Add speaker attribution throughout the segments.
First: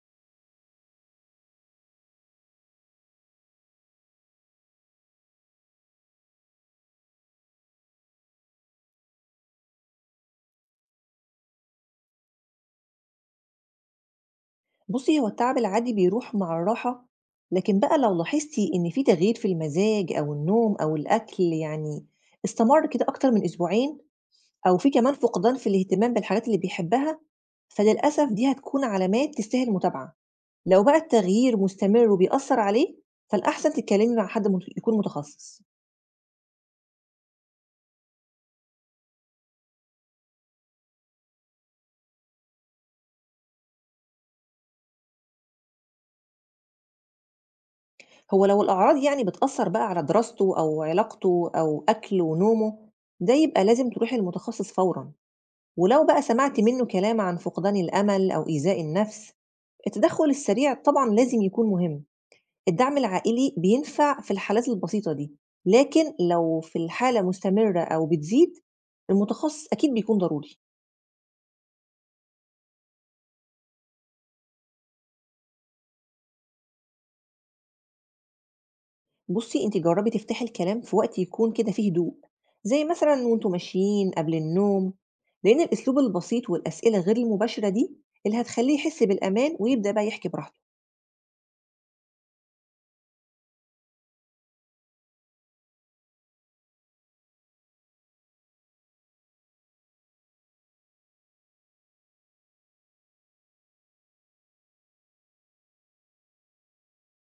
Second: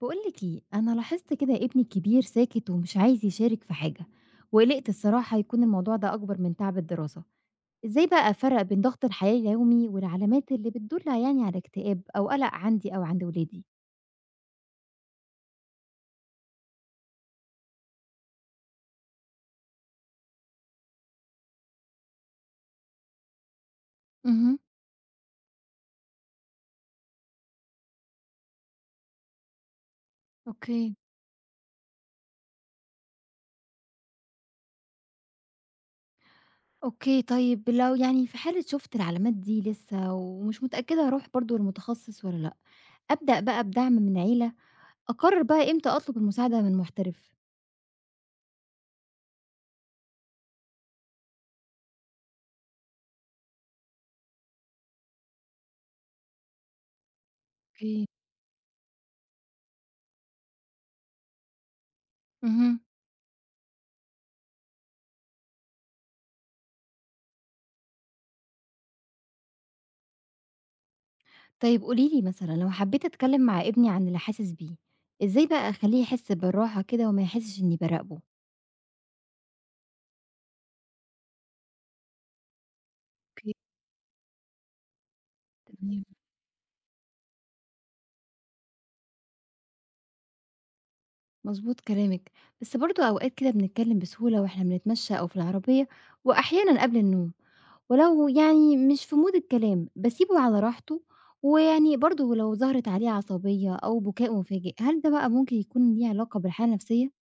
Speaker 1: بقولك ايه، انا لاحظت كده ابني الكبير ساكت ومش عايز يشارك في حاجه، وقلقت الصراحه يكون الموضوع ده اكبر من تعب الدراسه. ازاي بقى افرق بين ضغط الحياه اليومي والعلامات اللي بتدل يعني على اكتئاب او قلق عندي او عند ولادي؟
Speaker 2: بُصّي، هو التعب العادي بيروح مع الراحة، لكن بقى لو لاحظتِ إن في تغيير في المزاج أو النوم أو الأكل يعني استمر كده أكتر من أسبوعين
Speaker 1: امم.
Speaker 2: أو في كمان فقدان في الاهتمام بالحاجات اللي بيحبها، فللأسف دي هتكون علامات تستاهل متابعة. لو
Speaker 1: اوكي.
Speaker 2: بقى التغيير مستمر وبيأثّر عليه، فالأحسن تتكلمي مع حد يكون متخصص.
Speaker 1: اوكي، طيب لو يعني في حالة شفت العلامات دي لسه ومش متأكدة هروح برضو للمتخصص ولا لا، أبدأ بقى بدعم من عيلة، أقرر بقى امتى أطلب المساعدة من محترف؟
Speaker 2: هو لو الأعراض يعني بتأثّر بقى على دراسته أو علاقته أو أكله ونومه، ده يبقى لازم تروحي للمتخصص فورًا. ولو بقى سمعت منه كلام عن فقدان
Speaker 1: اوكي.
Speaker 2: الأمل أو إيذاء النفس، التدخل السريع طبعًا لازم يكون مهم،
Speaker 1: امم.
Speaker 2: الدعم العائلي بينفع في الحالات البسيطة دي، لكن لو في الحالة مستمرة أو بتزيد المتخصص أكيد بيكون ضروري.
Speaker 1: طيب قولي لي مثلًا لو حبيت أتكلّم مع ابني عن اللي حاسس بيه، إزاي بقى أخلّيه يحس بالراحة كده وما يحسش إنّي باراقبه؟
Speaker 2: بُصي أنتِ جربي تفتحي الكلام في وقت يكون كده فيه هدوء، زي مثلًا وأنتم
Speaker 1: أوكي،
Speaker 2: ماشيين قبل النوم، لأن الأسلوب
Speaker 1: تمام.
Speaker 2: البسيط والأسئلة غير المباشرة دي اللي هتخليه يحس بالأمان ويبدأ بقى يحكي براحته.
Speaker 1: مضبوط كلامِك، بس برضه أوقات كده بنتكلّم بسهولة وإحنا بنتمشّى أو في العربية وأحيانًا قبل النوم، ولو يعني مش في مود الكلام باسيبه على راحته، ويعني برضه لو ظهرت عليه عصبية أو بكاء مفاجئ، هل ده بقى ممكن يكون ليه علاقة بالحالة النفسية؟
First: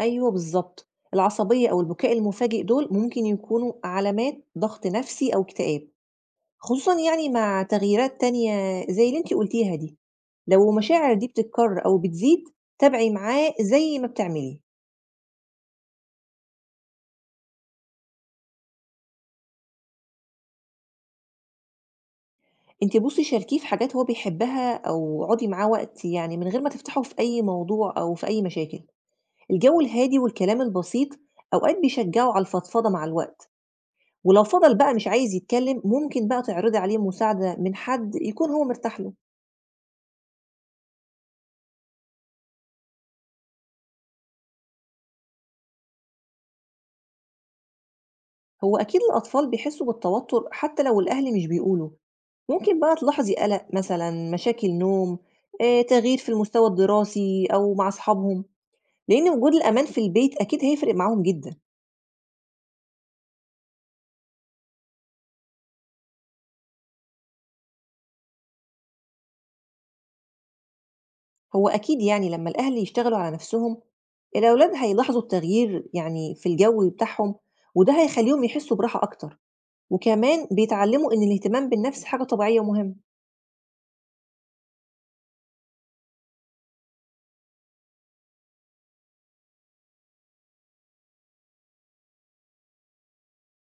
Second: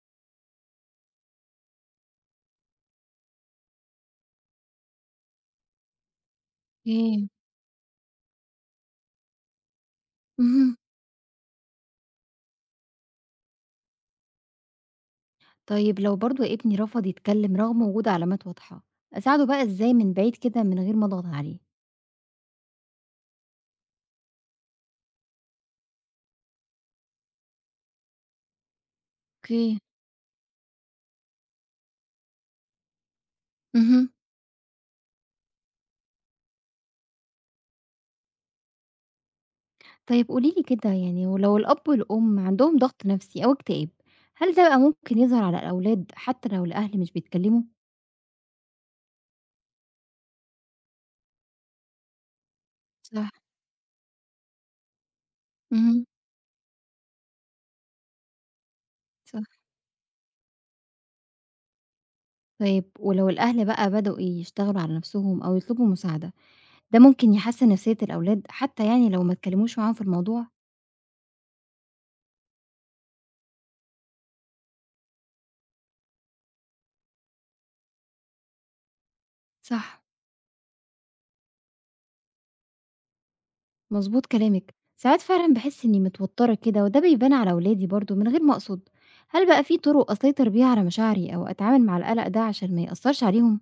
Speaker 2: أيوه بالضبط، العصبية أو البكاء المفاجئ دول ممكن يكونوا علامات ضغط نفسي أو اكتئاب، خصوصًا
Speaker 1: إيه.
Speaker 2: يعني مع تغييرات تانية زي اللي أنتِ قُلتيها دي، لو
Speaker 1: اهم.
Speaker 2: المشاعر دي بتتكرر أو بتزيد تابعي معاه زي ما بتعملي،
Speaker 1: طيب لو برضه ابني رفض يتكلم رغم وجود علامات واضحة، أساعده بقى إزاي من بعيد كده من غير ما أضغط عليه؟
Speaker 2: أنتِ بُصي شاركيه في حاجات هو بيحبها أو اقعدي معاه وقت يعني من غير ما تفتحوا في أي موضوع أو في أي مشاكل،
Speaker 1: اوكي.
Speaker 2: الجو الهادي والكلام البسيط أوقات بيشجعه على الفضفضة مع الوقت،
Speaker 1: اهم.
Speaker 2: ولو فضل بقى مش عايز يتكلم ممكن بقى تعرضي عليه مساعدة من حد يكون هو مرتاح له.
Speaker 1: طيب قولي لي كده يعني ولو الأب والأم عندهم ضغط نفسي أو اكتئاب، هل ده بقى ممكن يظهر على الأولاد حتى لو الأهل مش بيتكلموا؟
Speaker 2: هو أكيد الأطفال بيحسوا بالتوتر حتى لو الأهل مش بيقولوا ممكن بقى
Speaker 1: صح.
Speaker 2: تلاحظي قلق مثلا مشاكل نوم، آه،
Speaker 1: مهم.
Speaker 2: تغيير في المستوى الدراسي أو مع أصحابهم، لأن وجود
Speaker 1: صح.
Speaker 2: الأمان في البيت أكيد هيفرق معاهم جدا.
Speaker 1: طيب ولو الأهل بقى بدأوا يشتغلوا على نفسهم أو يطلبوا مساعدة، ده ممكن يحسن نفسية الأولاد حتى يعني لو ما اتكلموش معاهم في الموضوع؟
Speaker 2: هو أكيد يعني لما الأهل يشتغلوا على نفسهم الأولاد هيلاحظوا التغيير يعني في الجو بتاعهم وده هيخليهم يحسوا براحة أكتر
Speaker 1: صح.
Speaker 2: وكمان بيتعلموا إن الاهتمام بالنفس حاجة طبيعية ومهمة.
Speaker 1: مضبوط كلامِك، ساعات فعلًا باحس إني متوترة كده وده بيبان على ولادي برضه من غير ما أقصد، هل بقى في طرق أسيطر بيها على مشاعري أو أتعامل مع القلق ده عشان ما يأثرش عليهم؟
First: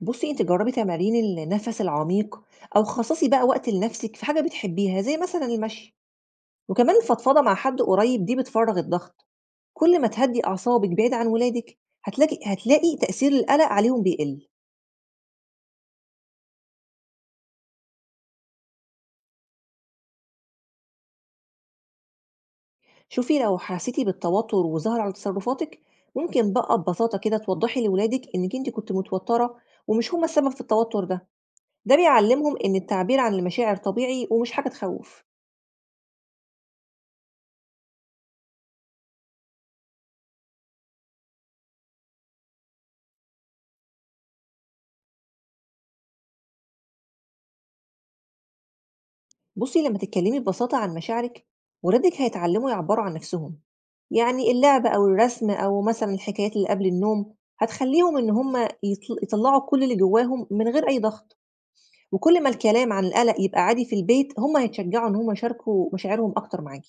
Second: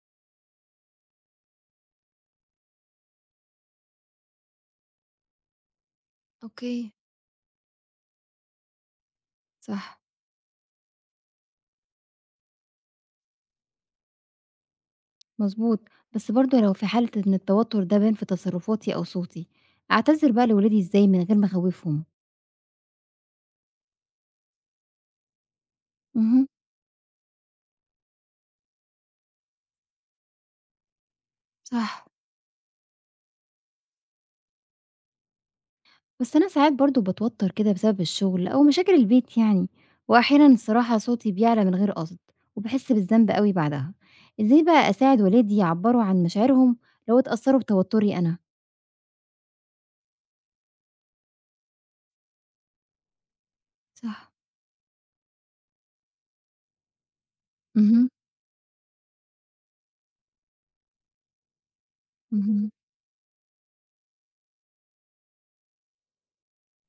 Speaker 2: بصي أنت جربي تمارين النفس العميق أو خصصي بقى وقت لنفسك في حاجة بتحبيها زي مثلا المشي،
Speaker 1: أوكي.
Speaker 2: وكمان الفضفضة مع حد قريب دي بتفرّغ الضغط،
Speaker 1: صح،
Speaker 2: كل ما تهدّي أعصابِك بعيد عن ولادِك هتلاقي تأثير القلق عليهم بيقل.
Speaker 1: مضبوط، بس برضه لو في حالة إن التوتر ده بان في تصرفاتي أو صوتي، أعتذر بقى لولادي إزاي من غير ما أخوفهم؟
Speaker 2: شوفي لو حسيتِ بالتوتر وظهر على تصرفاتِك
Speaker 1: اهم.
Speaker 2: ممكن بقى ببساطة كده توضّحي لولادِك إنِّك أنتِ كنتِ متوترة ومش هُم السبب في التوتر ده، ده
Speaker 1: صح.
Speaker 2: بيعلّمهم إن التعبير عن المشاعر طبيعي ومش حاجة تخوّف.
Speaker 1: بس أنا ساعات برضه باتوتر كده بسبب الشغل أو مشاكل البيت يعني، وأحيانًا الصراحة صوتي بيعلى من غير قصد، وباحس بالذنب أوي بعدها، إزاي بقى أساعد ولادي يعبّروا عن مشاعرهم لو اتأثروا بتوتري أنا؟
Speaker 2: بُصّي، لمّا تتكلمي ببساطة عن مشاعرِك، ولادِك هيتعلموا يعبّروا عن نفسهم،
Speaker 1: صح.
Speaker 2: يعني اللعب أو الرسم أو مثلًا الحكايات اللي قبل النوم،
Speaker 1: اهم،
Speaker 2: هتخلّيهم إن هُم يطلّعوا كل اللي جواهم من غير أي ضغط، وكل ما
Speaker 1: اهم.
Speaker 2: الكلام عن القلق يبقى عادي في البيت، هُم هيتشجعوا إن هُم يشاركوا مشاعرهم أكتر معاكِ.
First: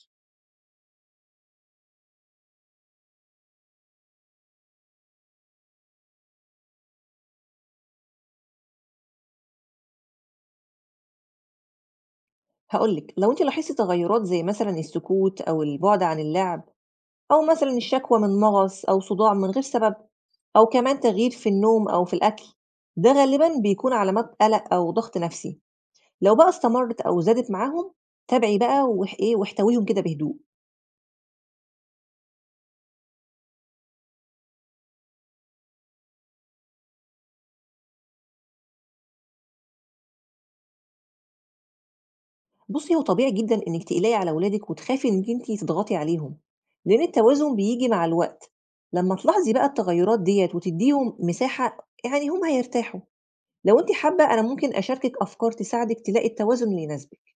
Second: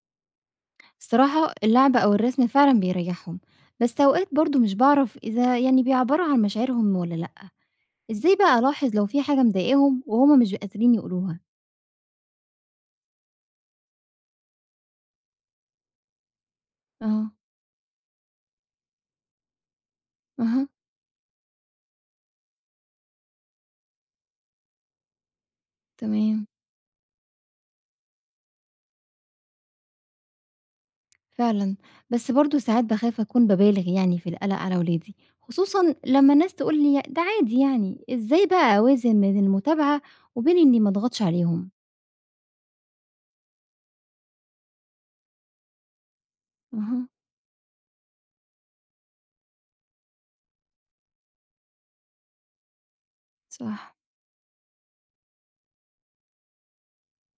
Speaker 1: الصراحة اللعب أو الرسم فعلًا بيريحهم، بس أوقات برضه مش باعرف إذا يعني بيعبّروا عن مشاعرهم والّا لأ، إزاي بقى ألاحظ لو في حاجة مضايقاهم وهُم مش قادرين يقولوها؟
Speaker 2: هاقول لِك، لو أنتِ لاحظتِ تغيرات زي مثلًا السكوت أو البُعد عن اللعب،
Speaker 1: آه.
Speaker 2: أو مثلًا الشكوى من مغص أو صداع من غير سبب، أو
Speaker 1: أها.
Speaker 2: كمان تغيير في النوم أو في الأكل، ده غالبًا بيكون علامات قلق أو ضغط نفسي. لو
Speaker 1: تمام.
Speaker 2: بقى استمرِّت أو زادت معاهم، تابعي بقى إيه، واحتويهم كده بهدوء.
Speaker 1: فعلًا، بس برضه ساعات باخاف أكون بابالغ يعني في القلق على ولادي، خصوصًا لمّا الناس تقول لي ده عادي يعني، إزاي بقى أوازن بين المتابعة وبين إني ما أضغطش عليهم؟
Speaker 2: بُصّي، هو طبيعي جدًا إنِّك تقلقي على ولادِك وتخافي إنِّك أنتِ تضغطي عليهم، لإن
Speaker 1: اها،
Speaker 2: التوازن بييجي مع الوقت. لمّا تلاحظي بقى التغيُّرات ديّة وتدّيهم مساحة، يعني هم هيرتاحوا. لو أنتِ
Speaker 1: صح،
Speaker 2: حابة، أنا ممكن أشاركِك أفكار تساعدِك تلاقي التوازن اللي يناسبِك.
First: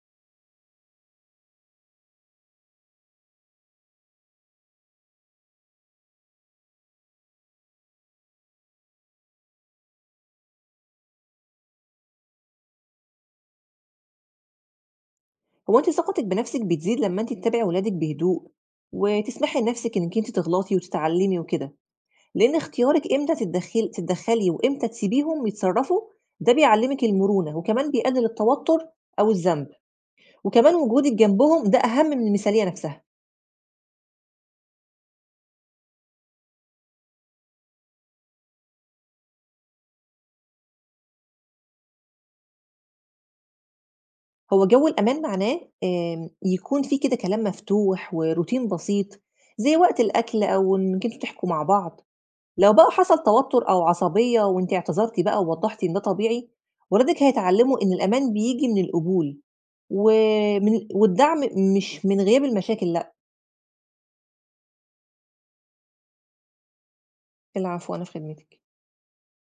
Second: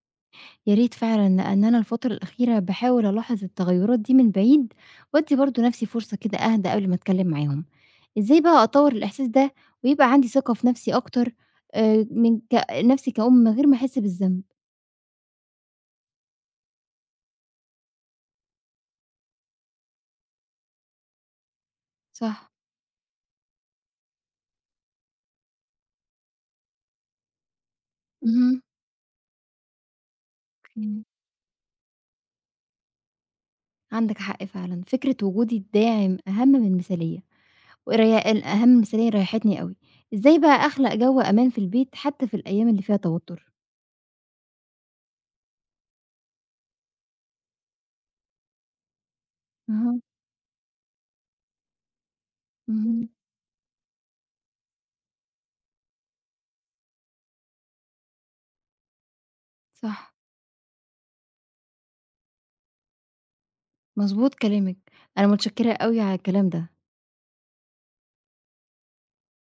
Speaker 1: يا ريت فعلًا لأن أنا الفترة الأخيرة باحاول ألاحظ التغيرات دي من بعيد، وأدّي برضه نفسي فرصة كده أهدى قبل ما أتكلم معاهم، إزاي بقى أطوّر الإحساس ده ويبقى عندي ثقة في نفسي أكتر، من ك نفسي كأم من غير ما أحس بالذنب؟
Speaker 2: هو أنتِ ثقتِك بنفسِك بتزيد لمّا أنتِ تتابعي ولادِك بهدوء وتسمحي لنفسِك إنِّك أنتِ تغلطي وتتعلّمي وكده.
Speaker 1: صح،
Speaker 2: لإن اختيارِك إمتى تتدخّلي وإمتى تسيبيهم يتصرّفوا، ده بيعلّمِك المرونة وكمان بيقلل
Speaker 1: اهم،
Speaker 2: التوتُّر أو الذنب، وكمان
Speaker 1: أوكي.
Speaker 2: وجودِك جنبهم ده أهَم من المثالية نَفْسها.
Speaker 1: عندك حق فعلًا، فكرة وجود الداعم أهم من المثالية، وريا ال أهم من المثالية ريحتني أوي، إزاي بقى أخلق جو أمان في البيت حتى في الأيام اللي فيها توتر؟
Speaker 2: هو جو الأمان معناه يكون في كده كلام مفتوح وروتين بسيط
Speaker 1: أها،
Speaker 2: زي وقت
Speaker 1: اهم.
Speaker 2: الأكل أو إنّك أنتم تحكوا مع بعض. لو بقى
Speaker 1: إمم،
Speaker 2: حصل توتُّر أو عصبية وأنتِ اعتذرتِ بقى ووضّحتِ إن ده طبيعي، ولادِك هيتعلّموا إن الأمان بييجي من القبول
Speaker 1: صح،
Speaker 2: ومن والدعم، مش من غياب المشاكل، لا.
Speaker 1: مضبوط كلامِك، أنا متشكرة أوي على الكلام ده.
Speaker 2: العفو، أنا في خدمتِك.